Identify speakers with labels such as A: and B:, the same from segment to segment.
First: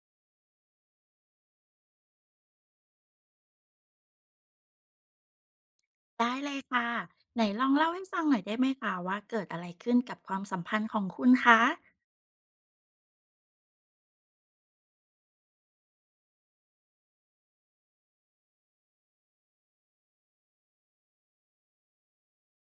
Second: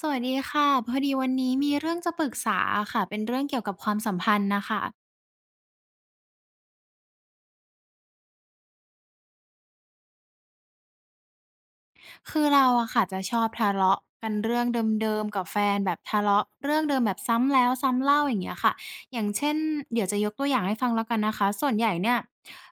A: สวัสดีค่ะพอดีวันนี้มีเรื่องจะปรึกษาอะค่ะเป็นเรื่องเกี่ยวกับความสัมพันธ์น่ะค่ะ
B: ได้เลยค่ะไหนลองเล่าให้ฟังหน่อยได้ไหมคะว่าเกิดอะไรขึ้นกับความสัมพันธ์ของคุณคะ
A: คือเราอะค่ะจะชอบทะเลาะกันเรื่องเดิมๆกับแฟนแบบทะเลาะเรื่องเดิมแบบซ้ำแล้วซ้ำเล่าอย่างเงี้ยค่ะอย่างเช่นเดี๋ยวจะยกตัวอย่างให้ฟังแล้วกันนะคะส่วนใหญ่เนี่ย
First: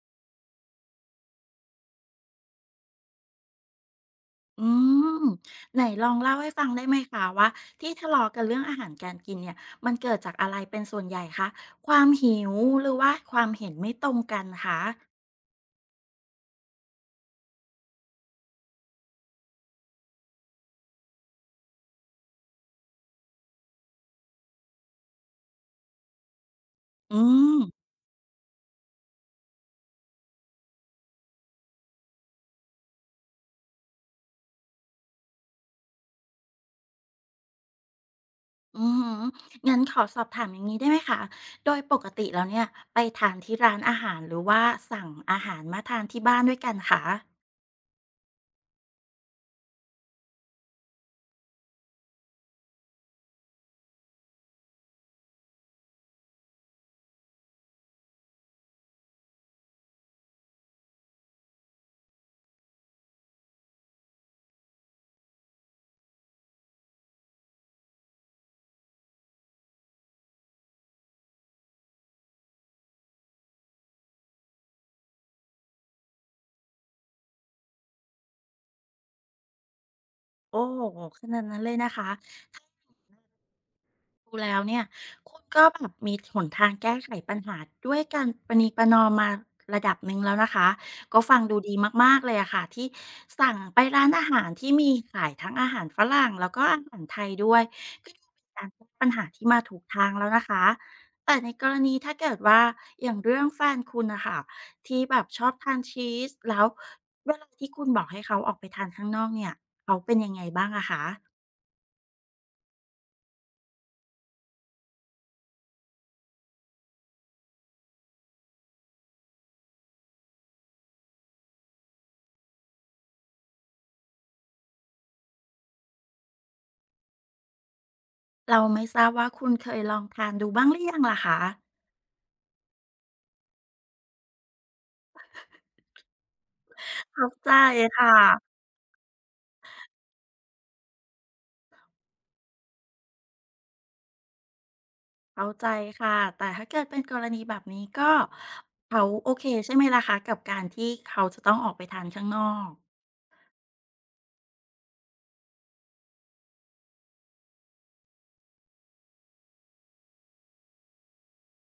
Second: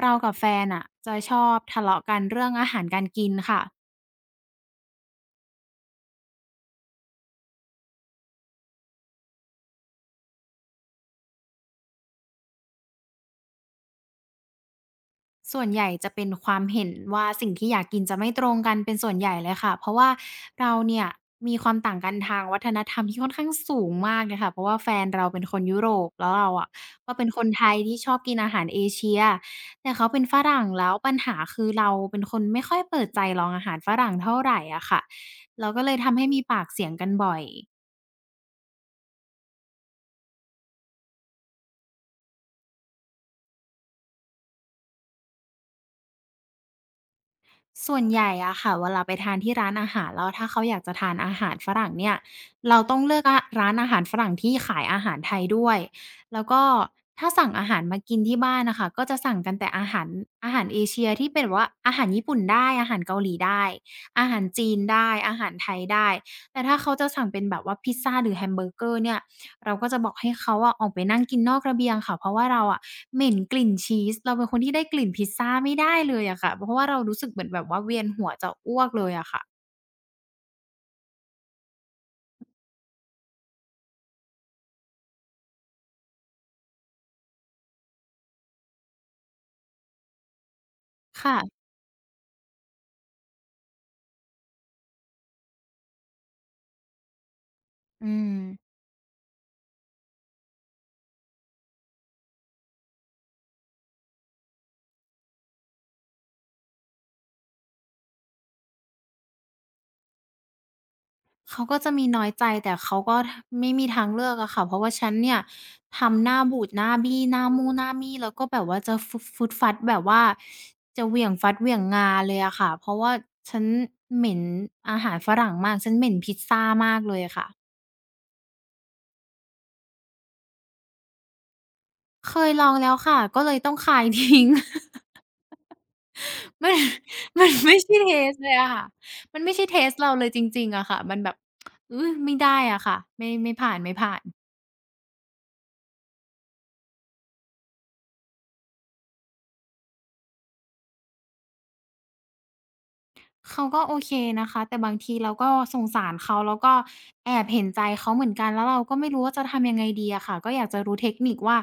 A: เรากับแฟนน่ะจะชอบทะเลาะกันเรื่องอาหารการกินค่ะ
B: อืม ไหนลองเล่าให้ฟังได้ไหมคะว่าที่ทะเลาะกันเรื่องอาหารการกินเนี่ยมันเกิดจากอะไรเป็นส่วนใหญ่คะความหิวหรือว่าความเห็นไม่ตรงกันคะ
A: ส่วนใหญ่จะเป็นความเห็นว่าสิ่งที่อยากกินจะไม่ตรงกันเป็นส่วนใหญ่เลยค่ะเพราะว่าเราเนี่ยมีความต่างกันทางวัฒนธรรมที่ค่อนข้างสูงมากเลยค่ะเพราะว่าแฟนเราเป็นคนยุโรปแล้วเราอะก็
B: อื
A: เป็นคน
B: ม
A: ไทยที่ชอบกินอาหารเอเชียแต่เขาเป็นฝรั่งแล้วปัญหาคือเราเป็นคนไม่ค่อยเปิดใจลองอาหารฝรั่งเท่าไรอะค่ะเราก็เลยทำให้มีปากเสียงกันบ่อย
B: อือฮึงั้นขอสอบถามอย่างงี้ได้ไหมคะโดยปกติแล้วเนี่ยไปทานที่ร้านอาหารหรือว่าสั่งอาหารมาทานที่บ้านด้วยกันคะ
A: ส่วนใหญ่อะค่ะเวลาไปทานที่ร้านอาหารแล้วถ้าเขาอยากจะทานอาหารฝรั่งเนี่ยเราต้องเลือกอะร้านอาหารฝรั่งที่ขายอาหารไทยด้วยแล้วก็ถ้าสั่งอาหารมากินที่บ้านน่ะค่ะก็จะสั่งกันแต่อาหารเอเชียที่เป็นแบบว่าอาหารญี่ปุ่นได้อาหารเกาหลีได้อาหารจีนได้อาหารไทยได้แต่ถ้าเขาจะสั่งเป็นแบบว่าพิซซาหรือแฮมเบอร์เกอร์เนี่ย เราก็จะบอกให้เขาอะออกไปนั่งกินนอกระเบียงค่ะเพราะว่าเราอะเหม็นกลิ่นชีสเราเป็นคนที่ได้กลิ่นพิซซาไม่ได้เลยอะค่ะเพราะว่าเรารู้สึกเหมือนแบบว่าเวียนหัวจะอ้วกเลยอะค่ะ
B: โอ้โฮขนาดนั้นเลยนะคะ ดูแล้วเนี่ยคุณก็แบบมีหนทางแก้ไขปัญหาด้วยการประนีประนอมมาระดับหนึ่งแล้วนะคะก็ฟังดู
A: ค่ะ
B: ดีมากๆเลยอะค่ะที่สั่งไปร้านอาหารที่มีขายทั้งอาหารฝรั่งแล้วก็อาหารไทยด้วย
A: อื
B: ก็ดู
A: ม
B: เป็นการแก้ปัญหาที่มาถูกทางแล้วนะคะแต่ในกรณีถ้าเกิดว่าอย่างเรื่องแฟนคุณน่ะค่ะที่แบบชอบทานชีสแล้วเวลาที่คุณบอกให้เขาออกไปทานข้างนอกเนี่ยเขาเป็นยังไงบ้างอะคะ
A: เขาก็จะมีน้อยใจแต่เขาก็ไม่มีทางเลือกอะค่ะเพราะว่าฉันเนี่ยทำหน้าบูดหน้าบี้หน้ามู่หน้ามี่แล้วก็แบบว่าจะฟุดฟดฟัดแบบว่าจะเหวี่ยงฟัดเหวี่ยงงาเลยอะค่ะเพราะว่าฉันเหม็นอาหารฝรั่งมากฉันเหม็นพิซซามากเลยอะค่ะ
B: เราไม่ทราบว่าคุณเคยลองทานดูบ้างหรือยังล่ะคะ
A: เคยลองแล้วค่ะก็เลยต้องคายทิ้ง มัน
B: เข้าใจ
A: ไม่ใช่
B: ค่
A: เทสต์เลย
B: ะ
A: อะค่ะมันไม่ใช่เทสต์เราเลยจริงๆอะค่ะมันแบบอือไม่ได้อะค่ะไม่ผ่านไม่ผ่าน
B: เข้าใจค่ะ แต่ถ้าเกิดเป็นกรณีแบบนี้ก็เขาโอเคใช่ไหมล่ะคะกับการที่เขาจะต้องออกไปทานข้างนอก
A: เขาก็โอเคนะคะแต่บางทีเราก็สงสารเขาแล้วก็แอบเห็นใจเขาเหมือนกันแล้วเราก็ไม่รู้ว่าจะทำยังไงดีอะค่ะก็อยากจะรู้เทคนิคว่า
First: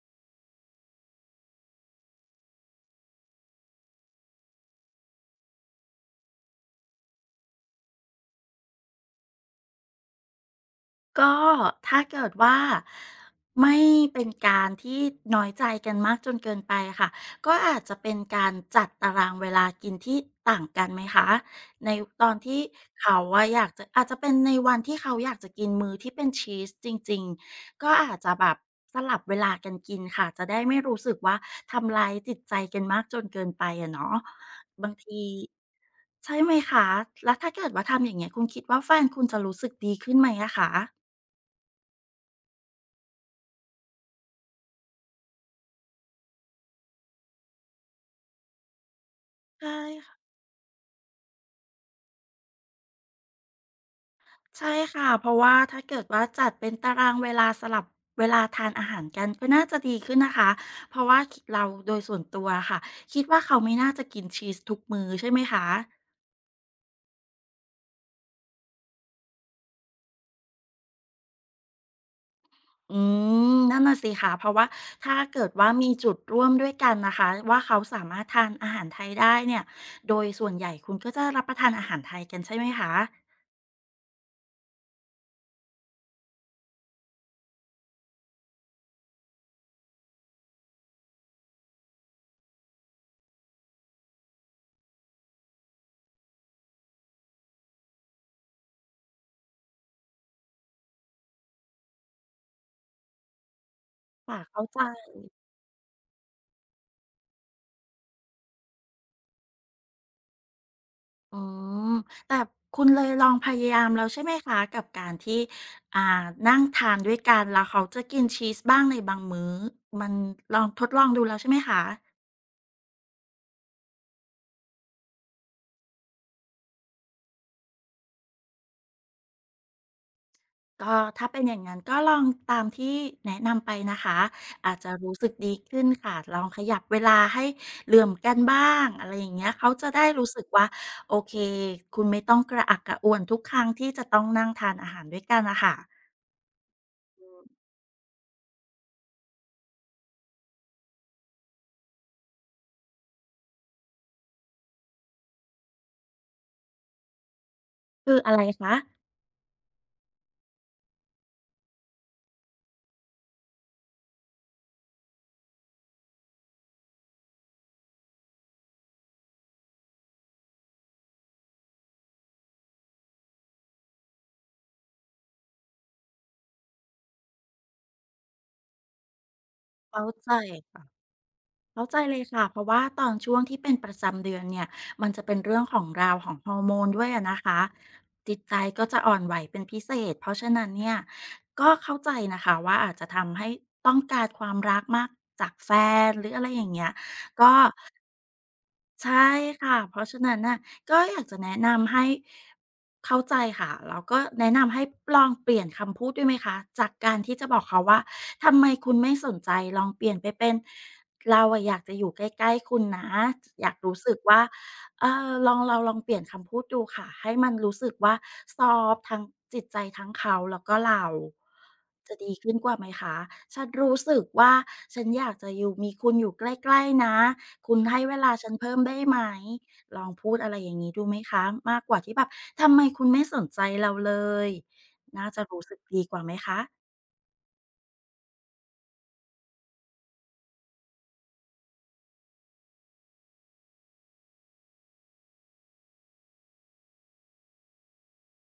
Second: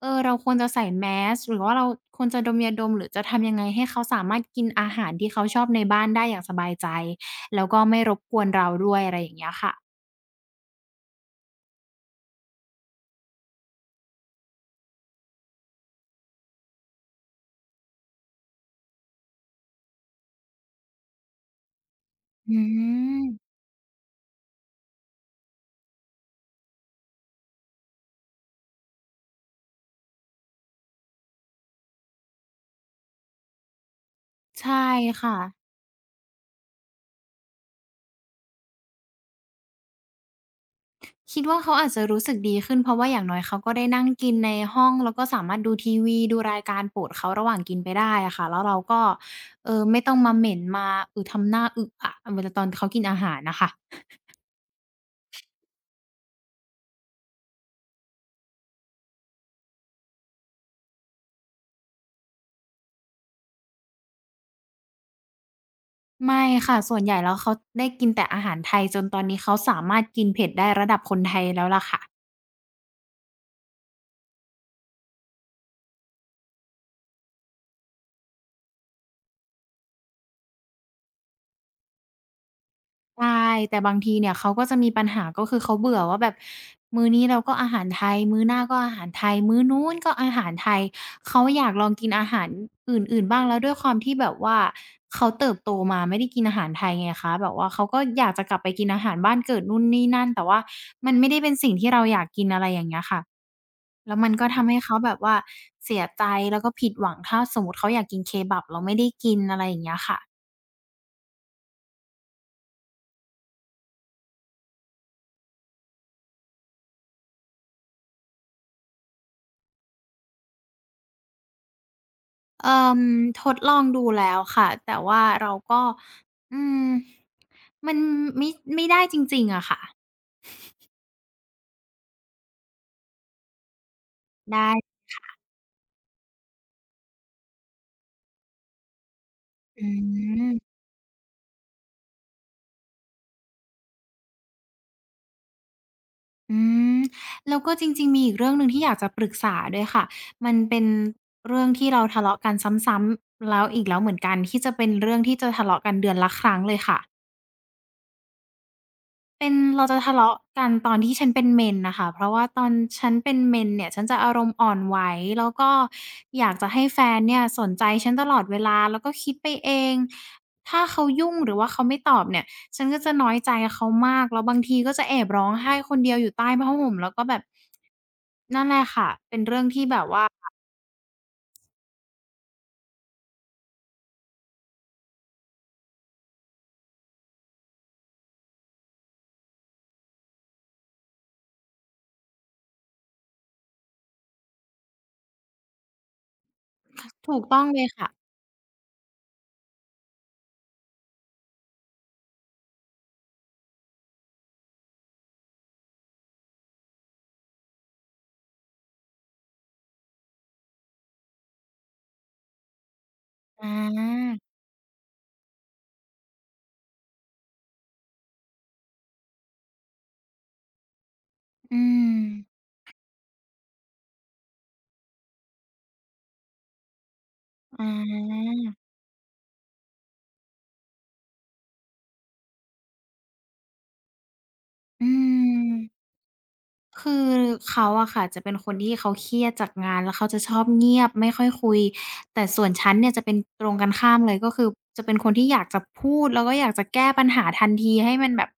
A: เราควรจะใส่แมสก์หรือว่าเราควรจะดมยาดมหรือจะทำยังไงให้เขาสามารถกินอาหารที่เขาชอบในบ้านได้อย่างสบายใจแล้วก็ไม่รบกวนเราด้วยอะไรอย่างเงี้ยค่ะ
B: ก็ถ้าเกิดว่าไม่เป็นการที่น้อยใจกันมากจนเกินไปค่ะก็อาจจะเป็นการจัดตารางเวลากินที่ต่างกันไหมคะในตอน
A: อื
B: ที่เขาอะ
A: ม
B: อยากจะอาจจะเป็นในวันที่เขาอยากจะกินมื้อที่เป็นชีสจริงๆก็อาจจะแบบสลับเวลากันกินค่ะจะได้ไม่รู้สึกว่าทำลายจิตใจกันมากจนเกินไปอะเนาะ
A: ใช่
B: บางที
A: ค่ะ
B: ใช่ไหมคะแล้วถ้าเกิดว่าทำอย่างเงี้ยคุณคิดว่าแฟนคุณจะรู้สึกดีขึ้นไหมอะคะ
A: คิดว่าเขาอาจจะรู้สึกดีขึ้นเพราะว่าอย่างน้อยเขาก็ได้นั่งกินในห้องแล้วก็สามารถดูทีวีดูรายการโปรดเขาระหว่างกินไปได้อะค่ะแล้วเราก็
B: ใช่
A: ไม่ต้อ
B: ค่ะ
A: งมาเหม็นมาทำหน้าอึอะเวลาตอนเขากินอาหารน่ะค่ะ
B: ใช่ค่ะเพราะว่าถ้าเกิดว่าจัดเป็นตารางเวลาสลับเวลาทานอาหารกันก็น่าจะดีขึ้นนะคะเพราะว่าเราโดยส่วนตัวค่ะคิดว่าเขาไม่น่าจะกินชีสทุกมื้อใช่ไหมคะ
A: ไม่ค่ะส่วนใหญ่แล้วเขาได้กินแต่อาหารไทยจนตอนนี้เขาสามารถกินเผ็ดได้ระดับคนไทยแล้วล่ะค่ะ
B: อืมนั่นน่ะสิค่ะเพราะว่าถ้าเกิดว่ามีจุดร่วมด้วยกันนะคะว่าเขาสามารถทานอาหารไทยได้เนี่ยโดยส่วนใหญ่คุณก็จะรับประทานอาหารไทยกันใช่ไหมคะ
A: ใช่แต่บางทีเนี่ยเขาก็จะมีปัญหาก็คือเขาเบื่อว่าแบบมื้อนี้เราก็อาหารไทยมื้อหน้าก็อาหารไทยมื้อนู้นก็อาหารไทยเขาอยากลองกินอาหารอื่นๆบ้างแล้วด้วยความที่แบบว่าเขาเติบโตมาไม่ได้กินอาหารไทยไงคะแบบว่าเขาก็อยากจะกลับไปกินอาหารบ้านเกิดนู่นนี่นั่นแต่ว่ามันไม่ได้เป็นสิ่งที่เราอยากกินอะไรอย่างเงี้ยค่ะแล้วมัน
B: ค่ะ
A: ก็
B: เข้า
A: ทำให้
B: ใจ
A: เขาแบบว่าเสียใจแล้วก็ผิดหวังถ้าสมมุติเขาอยากกินเคบับเราไม่ได้กินอะไรอย่างเงี้ยค่ะ
B: อ๋อแต่คุณเลยลองพยายามแล้วใช่ไหมคะกับการที่อ่านั่งทานด้วยกันแล้วเขาจะกินชีสบ้างในบางมื้อมันลองทดลองดูแล้วใช่ไหมคะ
A: เอ่อทดลองดูแล้วค่ะแต่ว่าเราก็อืมมันไม่ไม่ได้จริงๆอะค่ะ
B: ก็ถ้าเป็นอย่างงั้นก็ลองตามที่แนะนำไปนะคะ
A: ได้
B: อาจจะรู้สึกดีขึ้นค่ะลองขยับเวลาให้เหลื่อมกันบ้างอะไรอย่างเงี้ยเขา
A: อื
B: จะได้รู้สึกว่า
A: ม
B: โอเคคุณไม่ต้องกระอักกระอ่วนทุกครั้งที่จะต้องนั่งทานอาหารด้วยกันน่ะค่ะ
A: อืมแล้วก็จริงๆมีอีกเรื่องหนึ่งที่อยากจะปรึกษาด้วยค่ะมันเป็นเรื่องที่เราทะเลาะกันซ้ำๆแล้วอีกแล้วเหมือนกันที่จะเป็นเรื่องที่จะทะเลาะกันเดือนละครั้งเลยค่ะ
B: คืออะไรคะ
A: เป็นเราจะทะเลาะกันตอนที่ฉันเป็นเมนน่ะค่ะเพราะว่าตอนฉันเป็นเมนเนี่ยฉันจะอารมณ์อ่อนไหวแล้วก็อยากจะให้แฟนเนี่ยสนใจฉันตลอดเวลาแล้วก็คิดไปเองถ้าเขายุ่งหรือว่าเขาไม่ตอบเนี่ยฉันก็จะน้อยใจเขามากแล้วบางทีก็จะแอบร้องไห้คนเดียวอยู่ใต้ผ้าห่มแล้วก็แบบนั่นแหละค่ะเป็นเรื่องที่แบ
B: เข้า
A: บว่า
B: ใจ เข้าใจเลยค่ะเพราะว่าตอนช่วงที่เป็นประจำเดือนเนี่ยมันจะเป็นเรื่องของราวของฮอร์โมนด้วยอะนะคะจิตใจก็จะอ่อนไหวเป็นพิเศษเพราะฉะนั้นเนี่ยก็เข้าใจนะคะว่าอาจจะทำให้ต้องการความรักมากจากแฟนหรืออะไรอย่างเงี้ย
A: ถูก
B: ก็
A: ต้องเลยค่ะ
B: ใช่ค่ะเพราะฉะนั้นน่ะก็อยากจะแนะนำให้เข้าใจค่ะแล้วก็แนะนำให้ลองเปลี่ยนคำพูดด้วยไหมคะจากการที่จะบอกเขาว่าทำไมคุณไม่สนใจลองเปลี่ยนไปเป็นเราอะอยากจะอยู่ใกล้ๆคุณนะอ
A: อ
B: ยากรู้สึก
A: า
B: ว่าเออลองเราลองเปลี่ยนคำพูดดูค่ะให้มันรู้สึกว่าซอฟต์ทั้งจิตใจทั้งเขาแล้วก็เรา
A: อื
B: จะ
A: ม
B: ดีขึ้นกว่าไหมคะฉันรู้สึกว่าฉันอยากจะอยู่มีคุณอยู่ใกล้ๆนะ คุณ
A: อ
B: ให้เวลา
A: า
B: ฉันเพิ่มได้ไหมลองพูดอะไรอย่างนี้ดูไหมคะมากกว่าที่แบบทำไมคุณไม่สนใจเราเลย
A: อื
B: น่าจะรู้
A: ม
B: สึกดีกว่าไหมคะ
A: คือเขาอะค่ะจะเป็นคนที่เขาเครียดจากงานแล้วเขาจะชอบเงียบไม่ค่อยคุยแต่ส่วนฉันเนี่ยจะเป็นตรงกันข้ามเลยก็คือจะเป็นคนที่อยากจะพูดแล้วก็อยากจะแก้ปัญหาทันทีให้มันแบบ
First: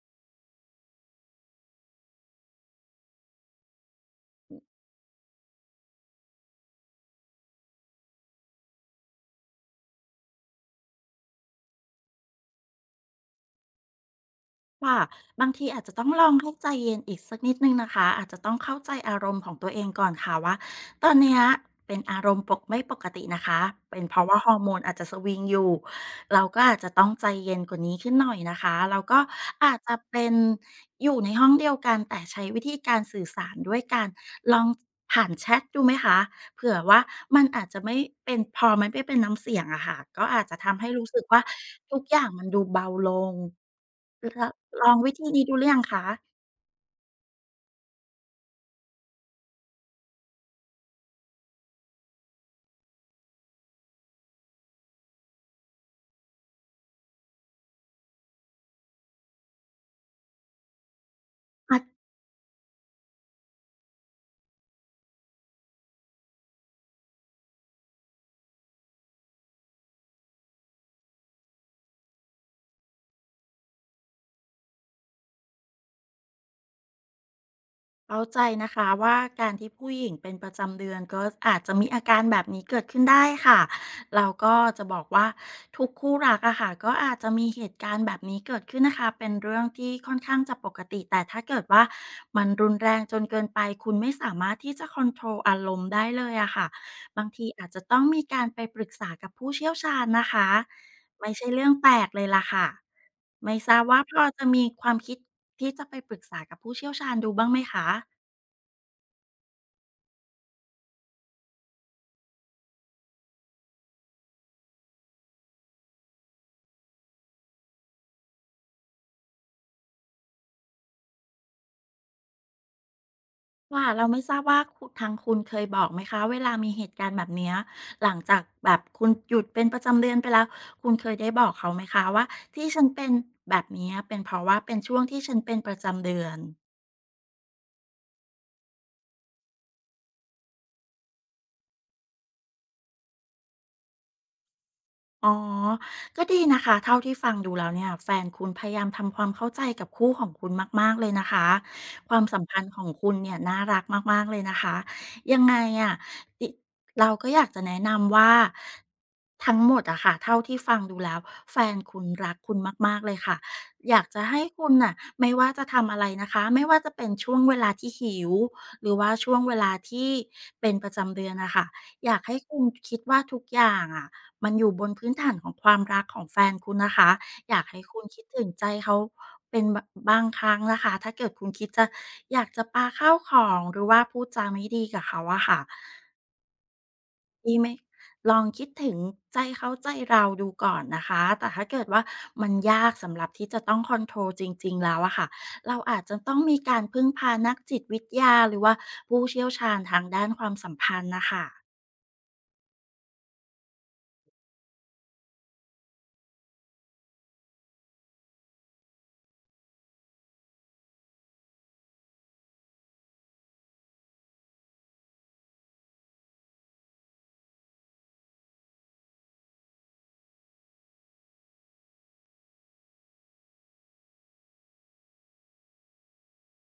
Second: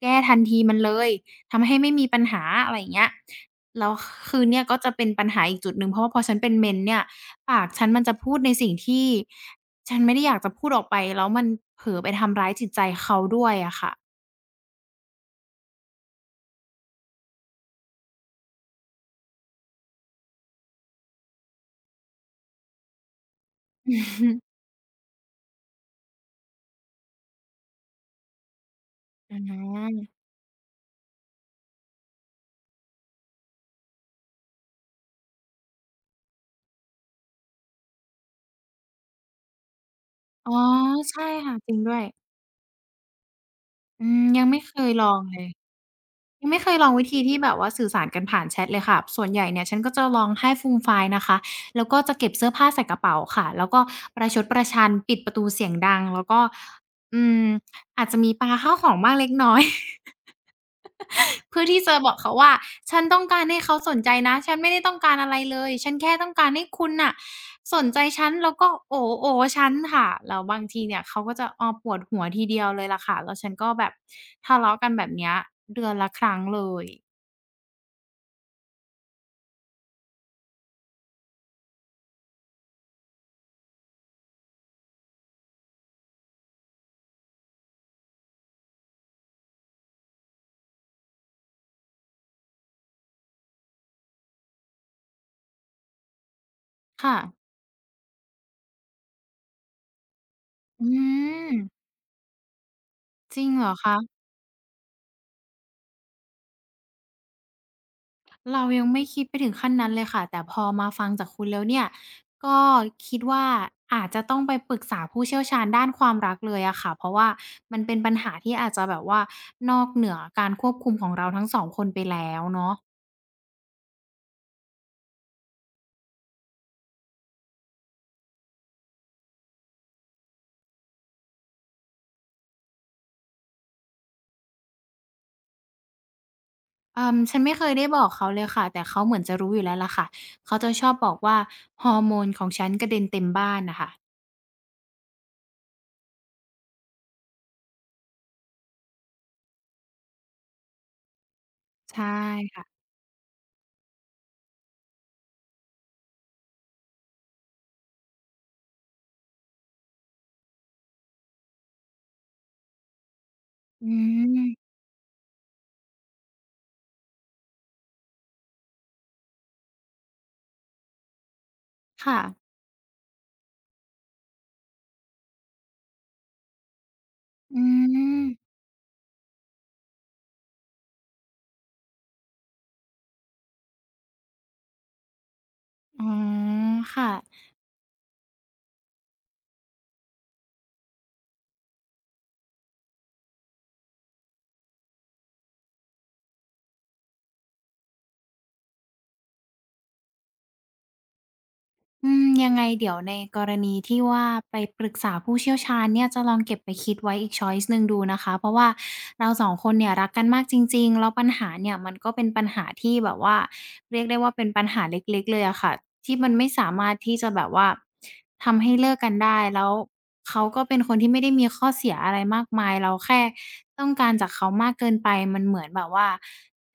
A: แก้ทันทีมันเลยทำให้ไม่มีปัญหาอะไรอย่างเงี้ยแล้วคือเนี่ยก็จะเป็นปัญหาอีกจุดหนึ่งเพราะว่าพอฉันเป็น men เนี่ยปากฉันมันจะพูดในสิ่งที่ฉันไม่ได้อยากจะพูดออกไปแล้วมันเผลอไปทำร้ายจิตใจเขาด้วยอะค่ะ
B: ค่ะบางทีอาจจะต้องลองให้ใจเย็นอีกสักนิดนึงนะคะอาจจะต้องเข้าใจอารมณ์ของตัวเองก่อนค่ะว่าตอนเนี้ยเป็นอารมณ์ปกไม่ปกตินะคะ
A: อื
B: เป็นเพราะ
A: ม
B: ว่าฮอร์โมนอาจจะสวิงอยู่เราก็อาจจะต้องใจเย็นกว่านี้ขึ้นหน่อยนะคะเราก็
A: อ
B: อาจจะ
A: า
B: เป็นอยู่ในห้องเดียวกันแต่ใช้วิธีการสื่อสารด้วยการลองผ่านแชทดูไหมคะ เผื่อว่ามันอาจจะไม่เป็นพอมันไม่เป็นน้ำเสียงอะค่ะก็อาจ
A: อ๋อ
B: จะทำให้รู้สึ
A: ใช่
B: กว่า
A: ค่ะจริงด้ว
B: ทุก
A: ย
B: อย่างมันดูเบาลง
A: อืมยั
B: ล
A: งไม่เค
B: ล
A: ย
B: อง
A: ล
B: วิ
A: อง
B: ธี
A: เล
B: นี้
A: ย
B: ดูหรือยังคะ
A: ยังไม่เคยลองวิธีที่แบบว่าสื่อสารกันผ่านแชตเลยค่ะส่วนใหญ่เนี่ยฉันก็จะลองให้ฟูมไฟายนะคะแล้วก็จะเก็บเสื้อผ้าใส่กระเป๋าค่ะแล้วก็ประชดประชันปิดประตูเสียงดังแล้วก็อืมอาจจะมีปาข้าวของบ้างเล็กน้อย เพื่อที่จะ
B: อา
A: บอกเขาว่าฉันต้องการให้เขาสนใจนะฉันไม่ได้ต้องการอะไรเลยฉันแค่ต้องการให้คุณน่ะสนใจฉันแล้วก็โอ๋โอ๋ฉันค่ะแล้วบางทีเนี่ยเขาก็จะอ้อปวดหัวทีเดียวเลยล่ะค่ะแล้วฉันก็แบบทะเลาะกันแบบเนี้ยเดือนละครั้งเลย
B: เข้าใจนะคะว่าการที่ผู้หญิงเป็นประจำเดือนก็อาจจะมีอาการแบบนี้เกิดขึ้นได้ค่ะเราก็จะบอกว่าทุกคู่รักอะค่ะก็อาจจะมีเหตุการณ์แบบนี้เกิดขึ้นนะคะเป็นเรื่องที่ค่อนข้างจะปกติแต่ถ้าเกิดว่ามันรุนแรงจนเกินไปคุณไม่สามารถที่จะคอนโทรลอารมณ์ได้เลยอะค่ะ
A: ค่ะ
B: บางทีอาจจะต้องมีการไปปรึกษากับผู้เชี่ยวชาญนะคะ
A: อื
B: ไม่ใช่
A: ม
B: เรื่องแปลกเลยล่ะค่ะ
A: จริง
B: ไม่
A: เหร
B: ท
A: อ
B: ราบ
A: คะ
B: ว่าพอจะมีความคิดที่จะไปปรึกษากับผู้เชี่ยวชาญดูบ้างไหมคะ
A: เรายังไม่คิดไปถึงขั้นนั้นเลยค่ะแต่พอมาฟังจากคุณแล้วเนี่ยก็คิดว่าอาจจะต้องไปปรึกษาผู้เชี่ยวชาญด้านความรักเลยอะค่ะเพราะว่ามันเป็นปัญหาที่อาจจะแบบว่านอกเหนือการควบคุมของเราทั้งสองคนไปแล้วเนาะ
B: ค่ะเราไม่ทราบว่าทางคุณเคยบอกไหมคะเวลามีเหตุการณ์แบบเนี้ยหลังจากแบบคุณหยุดเป็นประจำเดือนไปแล้วคุณเคยได้บอกเขาไหมคะว่าที่ฉันเป็นแบบเนี้ยเป็นเพราะว่าเป็นช่วงที่ฉันเป็นประจำเดือน
A: ฉันไม่เคยได้บอกเขาเลยค่ะแต่เขาเหมือนจะรู้อยู่แล้วล่ะค่ะเขาจะชอบบอกว่าฮอร์โมนของฉันกระเด็นเต็มบ้านน่ะค่ะ
B: อ๋อก็ดีนะคะเท่าที่ฟังดูแล้วเนี่ยแฟนคุณพยายามทำความเข้าใจกับคู่ของคุณมากๆเลยนะคะ
A: ใช่
B: ความสัมพันธ์ขอ
A: ค่ะ
B: งคุณเนี่ยน่ารักมากๆเลยนะคะ ยังไงอะติเราก็อยากจะแนะนำว่าทั้งหมดอะค่ะเท่าที่ฟังดูแล้วแฟนคุณรักคุณมากๆเลยค่ะ
A: อื
B: อยากจะให้คุ
A: ม
B: ณน่ะไม่ว่าจะทำอะไรนะคะ ไม่ว่าจะเป็นช่วงเวลาที่หิวหรือว่าช่วงเวลาที่เป็นประจำเดือนอะค่ะอยา
A: ค่ะ
B: กให้คุณคิดว่าทุกอย่างอะ มันอยู่บนพื้นฐานของความรักของแฟนคุณนะคะอยา
A: อื
B: กให้คุณคิ
A: ม
B: ดถึงใจเขาเป็นบะบางครั้งนะคะถ้าเกิดคุณคิดจะอยากจะปาข้าวของหรือว่าพูดจาไม่ดีกับเขาอะค่ะ
A: อ๋อค่ะ
B: ดีไหมลองคิดถึงใจเขาใจเราดูก่อนนะคะแต่ถ้าเกิดว่ามันยากสำหรับที่จะต้องคอนโทรลจริงๆแล้วอะค่ะเราอาจจะต้องมีการพึ่งพานักจิตวิทยาหรือว่าผู้เชี่ยวชาญทางด้านความสัมพันธ์น่ะค่ะ
A: อืมยังไงเดี๋ยวในกรณีที่ว่าไปปรึกษาผู้เชี่ยวชาญเนี่ยจะลองเก็บไปคิดไว้อีกชอยซ์หนึ่งดูนะคะเพราะว่าเราสองคนเนี่ยรักกันมากจริงๆแล้วปัญหาเนี่ยมันก็เป็นปัญหาที่แบบว่าเรียกได้ว่าเป็นปัญหาเล็กๆเลยอะค่ะที่มันไม่สามารถที่จะแบบว่าทำให้เลิกกันได้แล้วเขาก็เป็นคนที่ไม่ได้มีข้อเสียอะไรมากมายเราแค่ต้องการจากเขามากเกินไปมันเหมือนแบบว่า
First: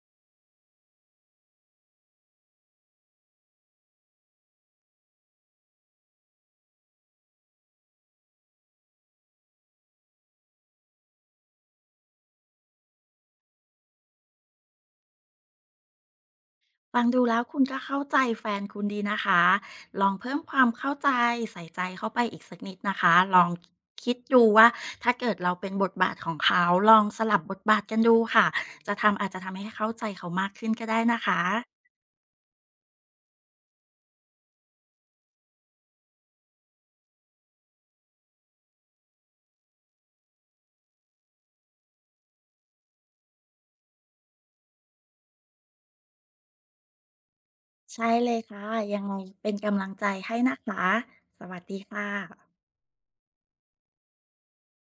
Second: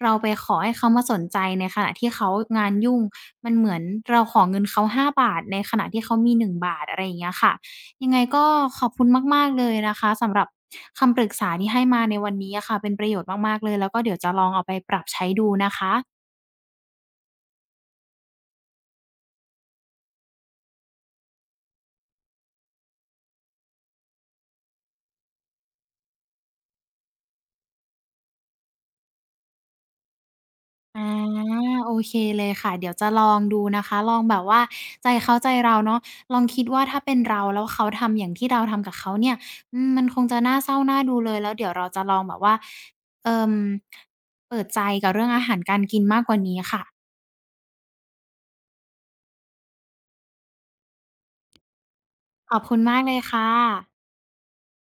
A: เราไปขอให้เขามาสนใจในขณะที่เขางานยุ่ง มันเหมือนเราขอเงินเขา5บาทในขณะที่เขามี1บาทอะไรอย่างเงี้ยค่ะยังไงก็ขอบคุณมากๆเลยนะคะสำหรับคำปรึกษาที่ให้มาในวันนี้อะค่ะเป็นประโยชน์มากๆเลยแล้วก็เดี๋ยวจะลองเอาไปปรับใช้ดูนะคะ
B: ฟังดูแล้วคุณก็เข้าใจแฟนคุณดีนะคะ ลองเพิ่มความเข้าใจใส่ใจเข้าไปอีกสักนิดนะคะลองคิดดูว่าถ้าเกิดเราเป็นบทบาทของเขาลองสลับบทบาทกันดูค่ะจะทำอาจจะทำให้เข้าใจเขามากขึ้นก็ได้
A: อา
B: นะคะ
A: โอเคเลยค่ะเดี๋ยวจะลองดูนะคะลองแบบว่าใจเขาใจเราเนาะลองคิดว่าถ้าเป็นเราแล้วเขาทำอย่างที่เราทำกับเขาเนี่ยอืมมันคงจะน่าเศร้าน่าดูเลยแล้วเดี๋ยวเราจะลองแบบว่าเอ่อเปิดใจกับเรื่องอาหารการกินมากกว่านี้ค่ะ
B: ใช่เลยค่ะยังไงเป็นกำลังใจให้นะคะสวัสดีค่ะ
A: ขอบคุณมากเลยค่ะ